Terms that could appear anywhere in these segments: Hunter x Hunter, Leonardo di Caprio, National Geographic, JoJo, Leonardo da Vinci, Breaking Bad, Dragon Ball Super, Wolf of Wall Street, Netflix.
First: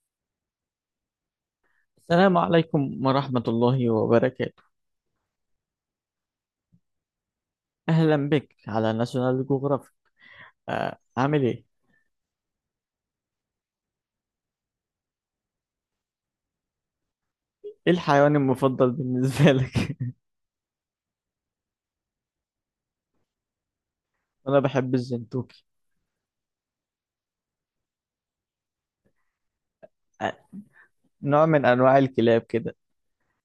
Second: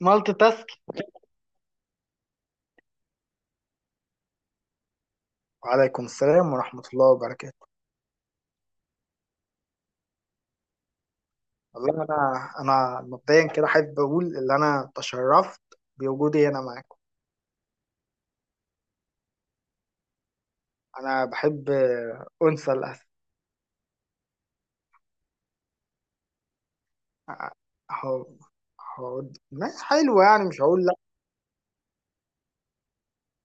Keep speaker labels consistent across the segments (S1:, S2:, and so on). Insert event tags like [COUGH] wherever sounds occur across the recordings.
S1: مالتي تاسك.
S2: السلام عليكم ورحمة الله وبركاته.
S1: وعليكم السلام ورحمة الله وبركاته.
S2: أهلا بك على ناشونال جوغرافيك. عامل إيه؟
S1: والله أنا مبدئيا كده أحب أقول إن أنا تشرفت بوجودي هنا معاكم.
S2: إيه الحيوان المفضل بالنسبة لك؟
S1: أنا بحب أنثى الأسد.
S2: [LAUGHS] أنا بحب الزنتوكي.
S1: أهو أهو، ما حلوة
S2: آه،
S1: يعني، مش هقول لأ.
S2: نوع من أنواع الكلاب كده.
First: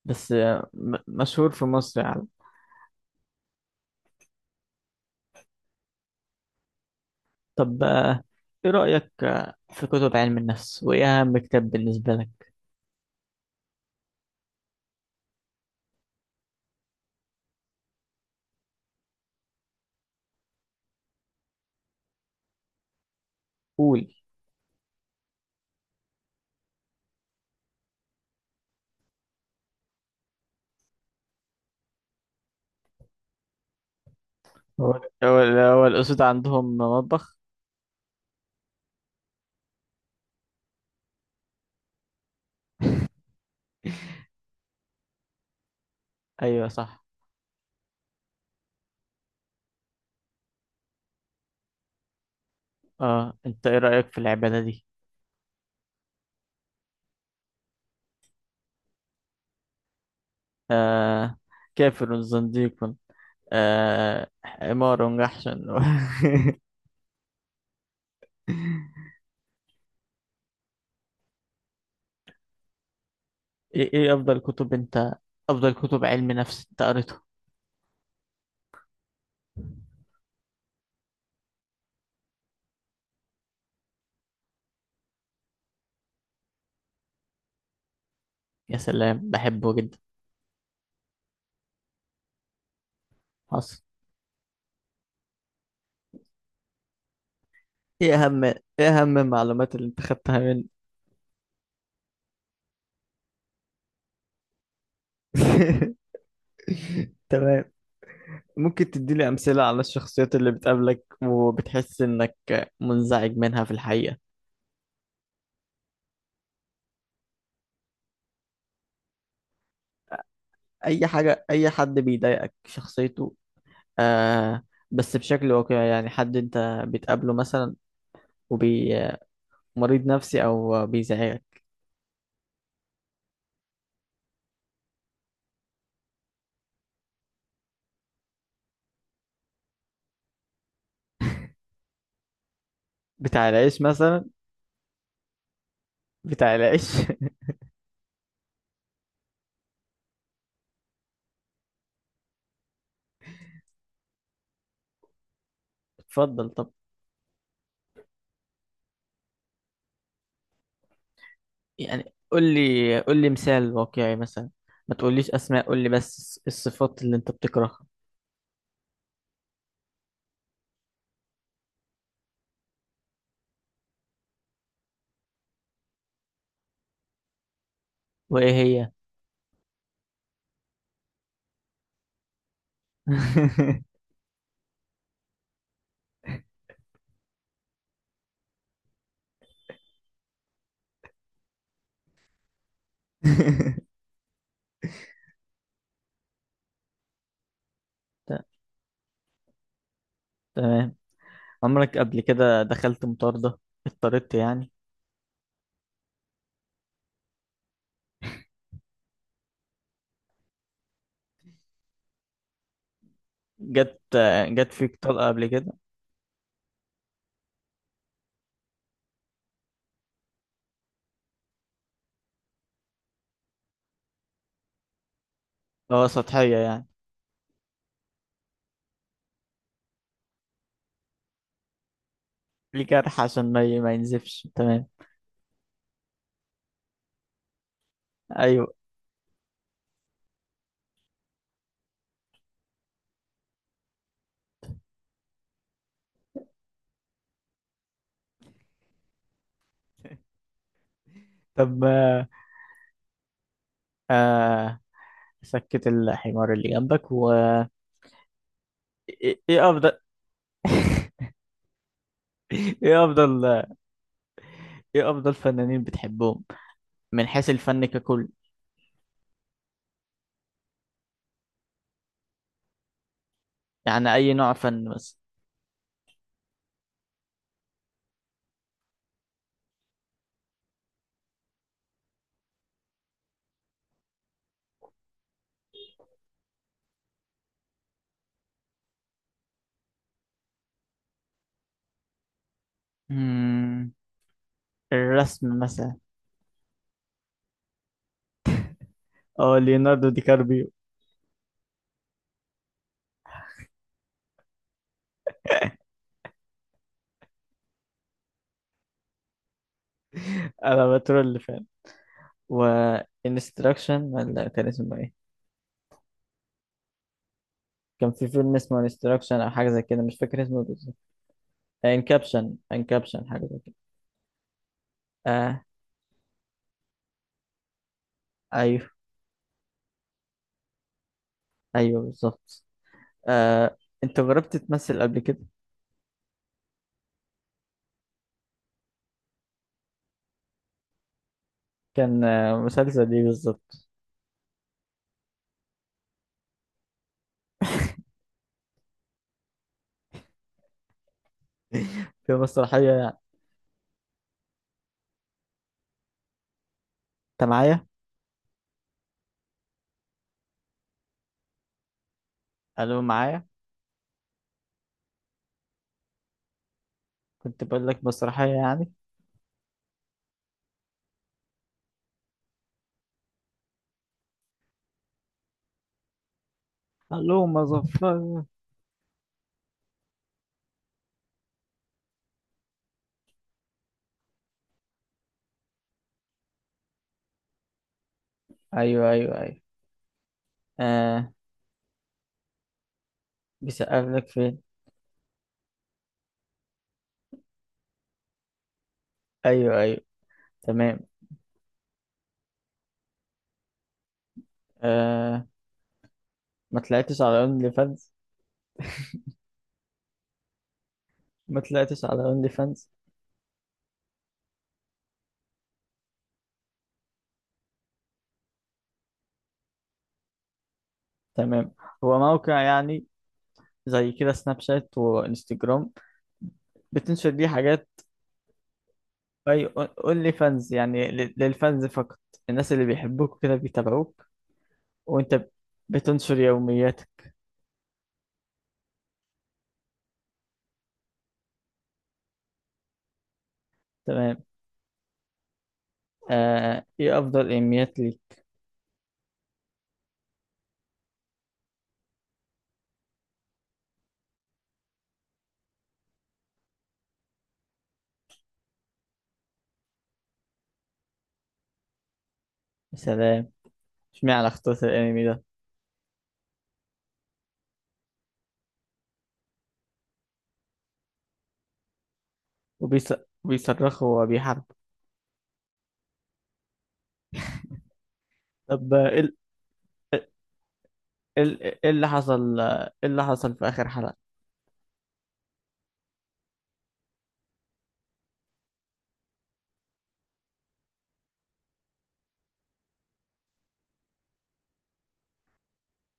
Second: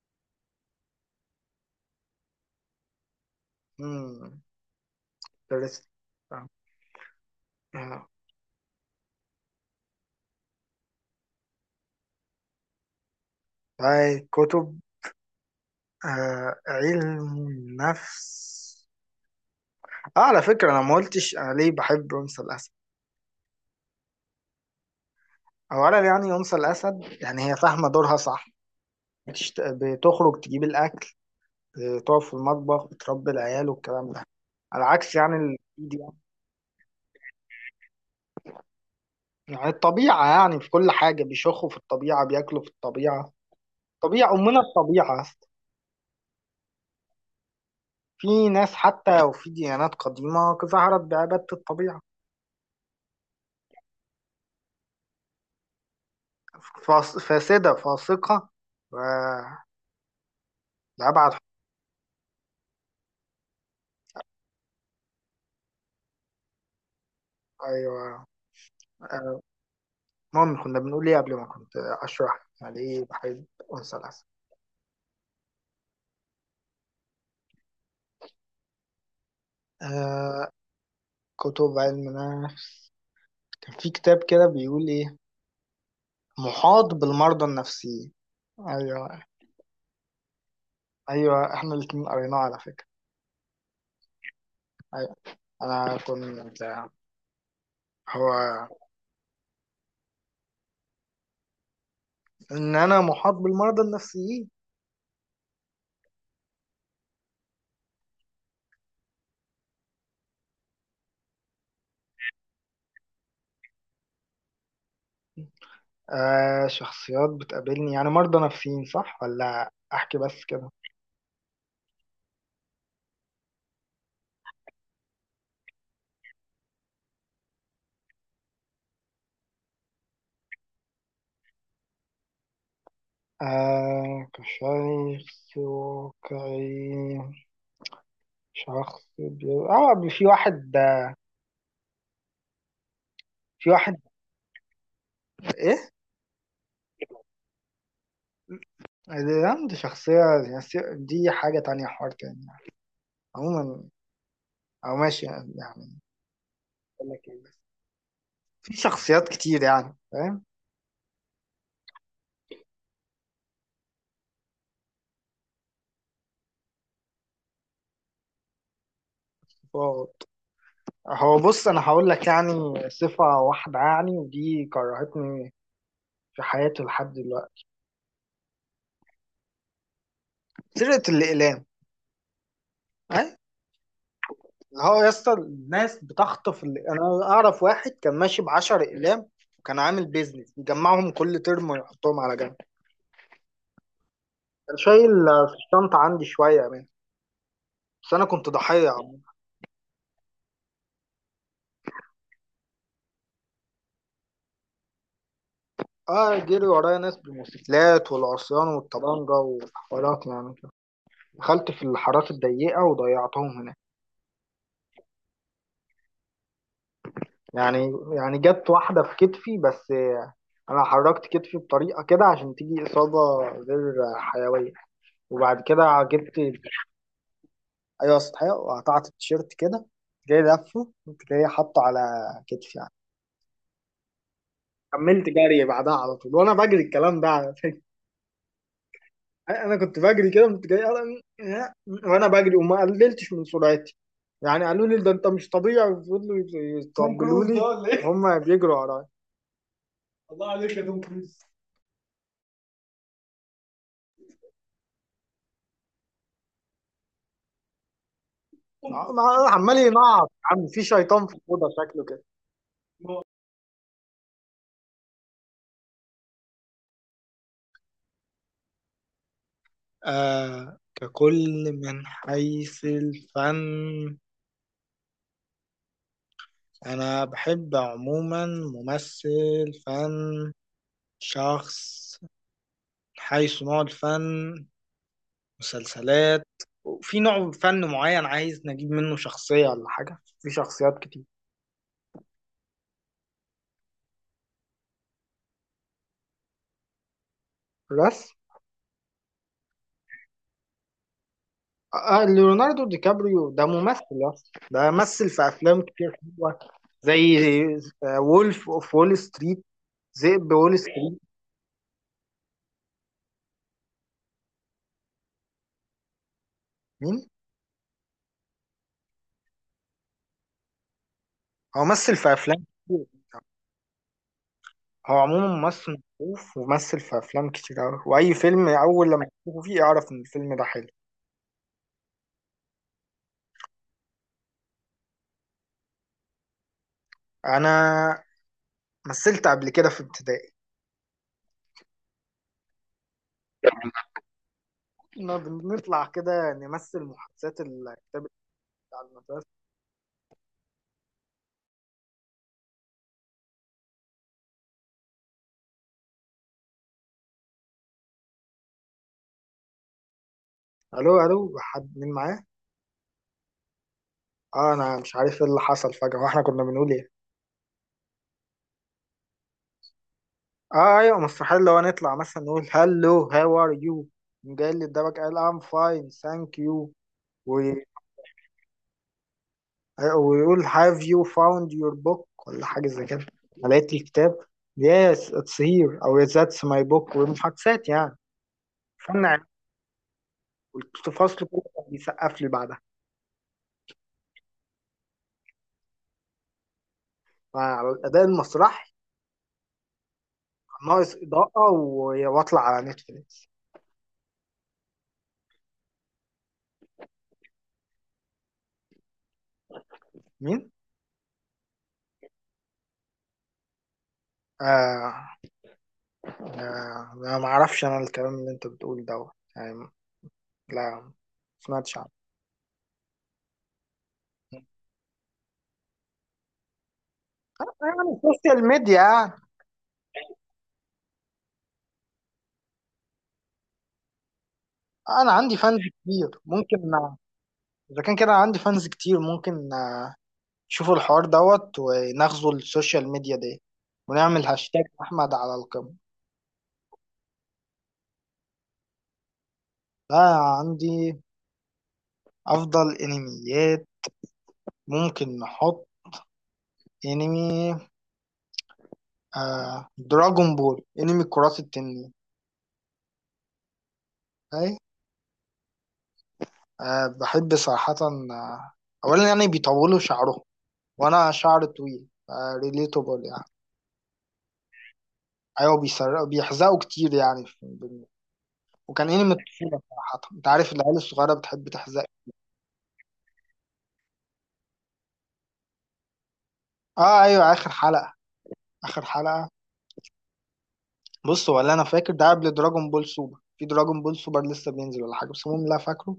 S2: بس مشهور في مصر يعني.
S1: مم، درست.
S2: طب
S1: آه،
S2: إيه رأيك في كتب علم النفس؟ وإيه أهم كتاب بالنسبة لك؟
S1: طيب، كتب علم النفس. آه، على فكرة أنا ما قلتش أنا ليه بحب أنثى الأسد.
S2: قول.
S1: أولا يعني أنثى الأسد، يعني هي فاهمة دورها صح. بتخرج تجيب الأكل، تقف في المطبخ، بتربي العيال والكلام ده. على
S2: هو
S1: عكس يعني
S2: هو هو
S1: دي يعني.
S2: الأسود عندهم مطبخ؟
S1: يعني الطبيعة، يعني في كل حاجة بيشخوا في الطبيعة، بياكلوا في الطبيعة. طبيعة أمنا الطبيعة أصلا.
S2: أيوه صح.
S1: في ناس حتى وفي ديانات قديمة ظهرت بعبادة الطبيعة.
S2: أه أنت إيه رأيك في العبادة دي؟
S1: فاسدة فاسقة و- لأبعد
S2: آه،
S1: حد.
S2: كافر زنديق. آه عمارة ونجحشن. [LAUGHS]
S1: أيوة. المهم، كنا بنقول إيه قبل ما كنت أشرح يعني إيه بحيث
S2: ايه
S1: أنثى
S2: ايه
S1: الأسد.
S2: افضل كتب انت، افضل كتب علم نفس انت قريته؟
S1: آه كتب علم النفس، كان في كتاب كده بيقول إيه، محاط بالمرضى النفسيين.
S2: يا
S1: ايوه.
S2: سلام، بحبه جدا.
S1: ايوه، احنا الاتنين قريناه على فكره.
S2: حصل.
S1: ايوه، انا كنت.
S2: ايه اهم ايه
S1: هو،
S2: اهم المعلومات اللي انت خدتها مني؟
S1: ان انا محاط بالمرضى النفسيين.
S2: [LAUGHS] تمام. ممكن تديني امثلة على الشخصيات اللي بتقابلك وبتحس انك منزعج منها في الحقيقة؟
S1: شخصيات بتقابلني يعني مرضى نفسيين صح، ولا احكي بس كده؟
S2: اي حاجة، اي حد بيضايقك شخصيته. آه. بس بشكل واقعي يعني، حد انت بتقابله مثلا وبي مريض نفسي او بيزعجك.
S1: كشخص واقعي. شخص بي... اه بي- في واحد
S2: بتاع
S1: في
S2: العيش
S1: واحد
S2: مثلا؟
S1: ايه.
S2: بتاع العيش. [LAUGHS]
S1: دي شخصية، يعني دي حاجة تانية، حوار تاني يعني. عموما، او ماشي يعني.
S2: اتفضل طب.
S1: أقول لك إيه. في شخصيات كتير يعني، فاهم؟
S2: يعني قول لي مثال واقعي مثلا، ما تقوليش اسماء، قول لي بس الصفات اللي انت بتكرهها.
S1: هو هو بص، انا هقول لك يعني صفة واحدة يعني، ودي كرهتني في حياتي لحد دلوقتي.
S2: وايه هي؟
S1: سرقة الاقلام. ها. اللي هو يا اسطى، الناس بتخطف انا اعرف واحد كان ماشي ب 10 اقلام، وكان عامل بيزنس يجمعهم كل ترم ويحطهم على جنب.
S2: [LAUGHS]
S1: كان شايل في الشنطة عندي شوية منه، بس انا
S2: ت-
S1: كنت ضحية عمو.
S2: تمام. عمرك قبل كده دخلت مطاردة، اضطريت يعني؟
S1: اه جري ورايا ناس بالموتوسيكلات والعصيان والطبانجة وحوارات يعني كده، دخلت في الحارات الضيقة وضيعتهم هناك.
S2: جت جت فيك طلقة قبل كده؟
S1: يعني جت واحدة في كتفي بس. أنا حركت كتفي بطريقة كده عشان تيجي إصابة غير حيوية، وبعد كده
S2: اه
S1: جبت.
S2: سطحية يعني،
S1: أيوة، سطحية، وقطعت التيشيرت كده. جاي لفه، كنت جاي حاطه على كتفي
S2: ليه
S1: يعني.
S2: جرح عشان ما ينزفش. تمام.
S1: كملت جري بعدها على طول، وأنا بجري الكلام ده على فكرة.
S2: ايوه.
S1: أنا كنت بجري كده، كنت جاي وأنا بجري وما قللتش من سرعتي يعني. قالوا لي ده أنت مش طبيعي، وفضلوا توم يطبلوا كروز ده لي ولا ايه؟ وهم بيجروا ورايا.
S2: [LAUGHS]
S1: الله عليك يا توم كروز.
S2: طب آه، سكت الحمار اللي جنبك و... ايه إيه
S1: عمال
S2: افضل
S1: ينعط يا عم، في شيطان في الأوضة شكله كده.
S2: [LAUGHS] ايه افضل ايه افضل فنانين بتحبهم من حيث الفن ككل؟
S1: ككل، من حيث الفن.
S2: يعني اي نوع فن بس.
S1: أنا بحب عموما ممثل فن، شخص، حيث نوع الفن، مسلسلات. وفي نوع فن معين عايز نجيب منه شخصية ولا حاجة؟ في شخصيات كتير.
S2: مم. الرسم مثلا.
S1: بس،
S2: اه ليوناردو دي كاربيو.
S1: ليوناردو دي كابريو ده ممثل يا اسطى. ده مثل في أفلام كتير حلوة، زي وولف أوف وول ستريت، ذئب وول
S2: انا
S1: ستريت.
S2: بترول فان. و انستراكشن، ولا كان اسمه ايه؟
S1: مين؟
S2: كان في فيلم اسمه انستراكشن او حاجه زي كده، مش فاكر اسمه بالظبط.
S1: هو مثل في
S2: انكابشن
S1: افلام كتير.
S2: انكابشن حاجه زي كده.
S1: هو عموما
S2: آه.
S1: ممثل معروف، وممثل في افلام كتير قوي، واي فيلم
S2: ايوه،
S1: اول لما تشوفه فيه اعرف ان الفيلم ده حلو.
S2: ايوه بالظبط. آه. انت جربت تمثل قبل كده؟
S1: انا مثلت قبل كده في ابتدائي.
S2: كان مسلسل ايه بالظبط؟
S1: كنا بنطلع كده نمثل محادثات الكتاب بتاع المدرسه.
S2: [LAUGHS] في مسرحيه يعني. انت معايا؟
S1: الو الو، حد، مين معاه؟
S2: الو معايا.
S1: اه انا مش عارف ايه اللي حصل فجاه، واحنا كنا بنقول ايه.
S2: كنت بقول لك مسرحيه يعني.
S1: اه ايوه، مستحيل. لو نطلع مثلا نقول هلو هاو ار يو، قام جاي للدرجه قال ام فاين ثانك يو،
S2: اللهم ظفر.
S1: ويقول have you found your book ولا حاجة زي كده، لقيت الكتاب yes it's here أو "Yes, that's my book، ومحاكسات يعني.
S2: ايوه
S1: فن
S2: ايوه
S1: عام.
S2: ايوه. آه.
S1: والفصل كله كان بيسقف لي بعدها،
S2: بيسقف لك فين؟
S1: فعلى الأداء المسرحي.
S2: ايوه ايوه.
S1: كان
S2: تمام.
S1: ناقص إضاءة وأطلع على نتفليكس.
S2: آه. ما طلعتش على اونلي فانز؟
S1: مين؟
S2: ما طلعتش على اونلي فانز.
S1: آه أنا ما أعرفش، أنا الكلام اللي أنت بتقول دوت يعني. لا، ما
S2: تمام.
S1: سمعتش عنه.
S2: هو موقع يعني زي كده سناب شات وانستجرام، بتنشر ليه حاجات.
S1: يعني السوشيال ميديا.
S2: اي. اونلي فانز يعني للفانز فقط، الناس اللي بيحبوك كده بيتابعوك،
S1: أنا
S2: وانت
S1: عندي فانز
S2: بتنشر
S1: كتير ممكن،
S2: يومياتك.
S1: إذا كان كده عندي فانز كتير ممكن. شوفوا الحوار دوت، وناخذوا السوشيال ميديا دي،
S2: تمام.
S1: ونعمل هاشتاج احمد على القمة.
S2: آه، ايه افضل انميات ليك؟
S1: ده عندي افضل انميات، ممكن نحط انمي، دراجون بول، انمي كرات التنين.
S2: يا سلام. اشمعنى
S1: اي،
S2: اخترت الانمي ده؟
S1: بحب صراحة. آه اولا يعني بيطولوا شعرهم، وانا شعر طويل،
S2: وبيص-
S1: ريليتابل يعني.
S2: وبيصرخوا وبيحاربوا.
S1: ايوه، بيسرقوا بيحزقوا كتير يعني الدنيا.
S2: طب
S1: وكان
S2: ايه
S1: انمي
S2: ال-
S1: الطفولة صراحة،
S2: إيه
S1: انت عارف العيال الصغيرة
S2: ال-
S1: بتحب
S2: إيه
S1: تحزق.
S2: اللي حصل، ايه اللي حصل في اخر حلقة؟
S1: اه ايوه، اخر حلقة. اخر حلقة، بص، هو اللي انا فاكر ده قبل دراجون بول سوبر، في دراجون بول سوبر لسه بينزل ولا حاجه، بس المهم اللي أنا فاكره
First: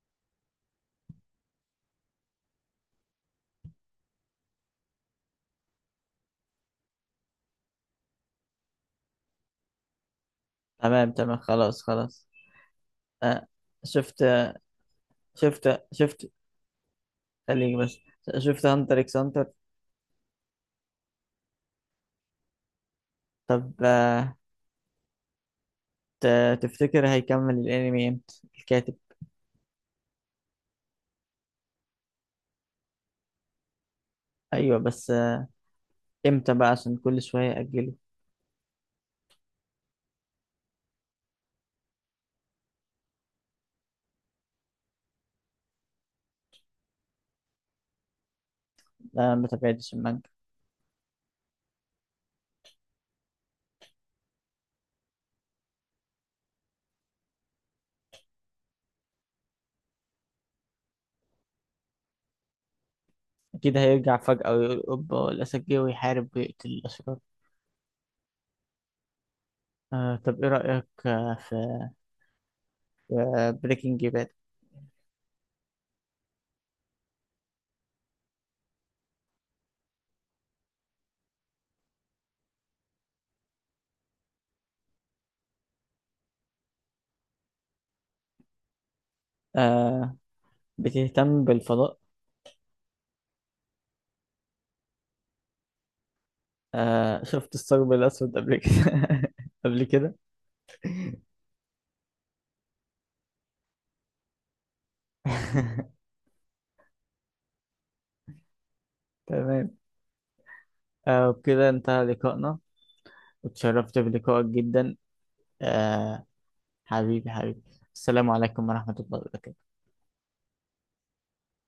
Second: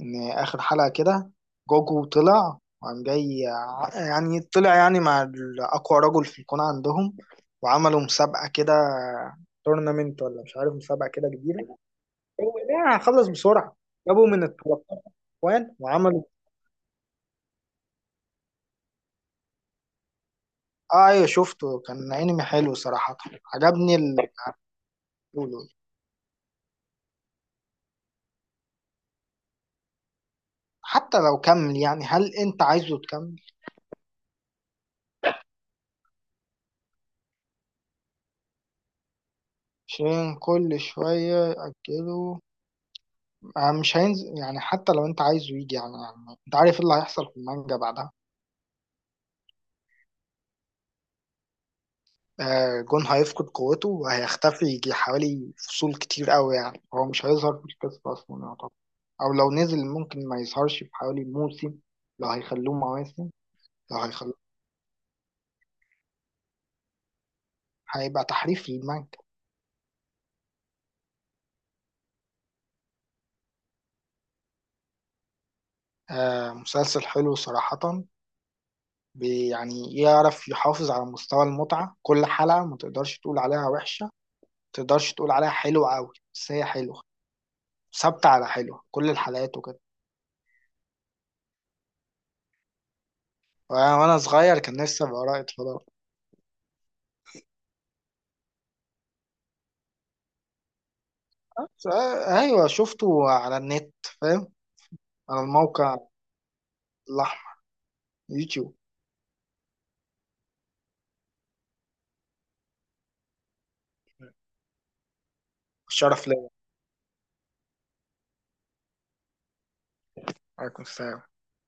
S1: ان اخر حلقه كده، جوجو طلع وقام جاي يعني طلع يعني مع اقوى رجل في الكون عندهم، وعملوا مسابقه كده، تورنمنت ولا مش عارف، مسابقه
S2: تمام
S1: كده
S2: تمام،
S1: كبيره.
S2: خلاص خلاص.
S1: هو ده يعني، خلص
S2: آه،
S1: بسرعه.
S2: شفت
S1: جابوا من ال 13، وان،
S2: شفت
S1: وعملوا.
S2: شفت خليك بس. شفت هانتر اكس هانتر؟
S1: اه ايوه، شفته، كان انمي حلو صراحه.
S2: طب
S1: عجبني اللي بيقولوا.
S2: تفتكر هيكمل الانمي امتى الكاتب؟
S1: حتى لو كمل يعني، هل انت عايزه تكمل؟
S2: ايوه بس امتى بقى عشان كل شوية يأجله؟
S1: عشان كل شوية يأجلوا. آه، مش هينزل يعني، حتى لو انت عايزه يجي يعني، يعني انت عارف ايه اللي هيحصل في المانجا بعدها.
S2: لا، ما تابعتش المانجا.
S1: آه، جون هيفقد قوته وهيختفي، يجي حوالي فصول كتير قوي، يعني هو مش هيظهر في القصة أصلا يعتبر. أو لو نزل ممكن ما يظهرش في حوالي موسم، لو هيخلوه مواسم.
S2: اكيد
S1: لو
S2: هيرجع
S1: هيخلوه
S2: فجأة ويقول اوبا الاسد جه ويحارب ويقتل الاشرار.
S1: هيبقى تحريف للمانجا.
S2: آه طب ايه رأيك في بريكنج باد؟
S1: آه، مسلسل حلو صراحة. يعني يعرف يحافظ على مستوى المتعة كل حلقة، ما تقدرش تقول عليها وحشة، تقدرش تقول عليها حلوة قوي، بس هي حلوة، ثابتة على حلوة كل الحلقات وكده.
S2: آه. بتهتم بالفضاء؟
S1: وأنا صغير، كان نفسي أبقى رائد فضاء.
S2: آه شفت الثقب الأسود قبل كده؟ [LAUGHS] قبل كده.
S1: بس، آه، أيوة، شفته على النت، فاهم، على الموقع
S2: [LAUGHS]
S1: الأحمر، يوتيوب.
S2: تمام. آه، وبكده انتهى لقائنا، وتشرفت بلقائك جدا. آه.
S1: الشرف ليا.
S2: حبيبي حبيبي. السلام عليكم ورحمة الله وبركاته.
S1: عليكم السلام.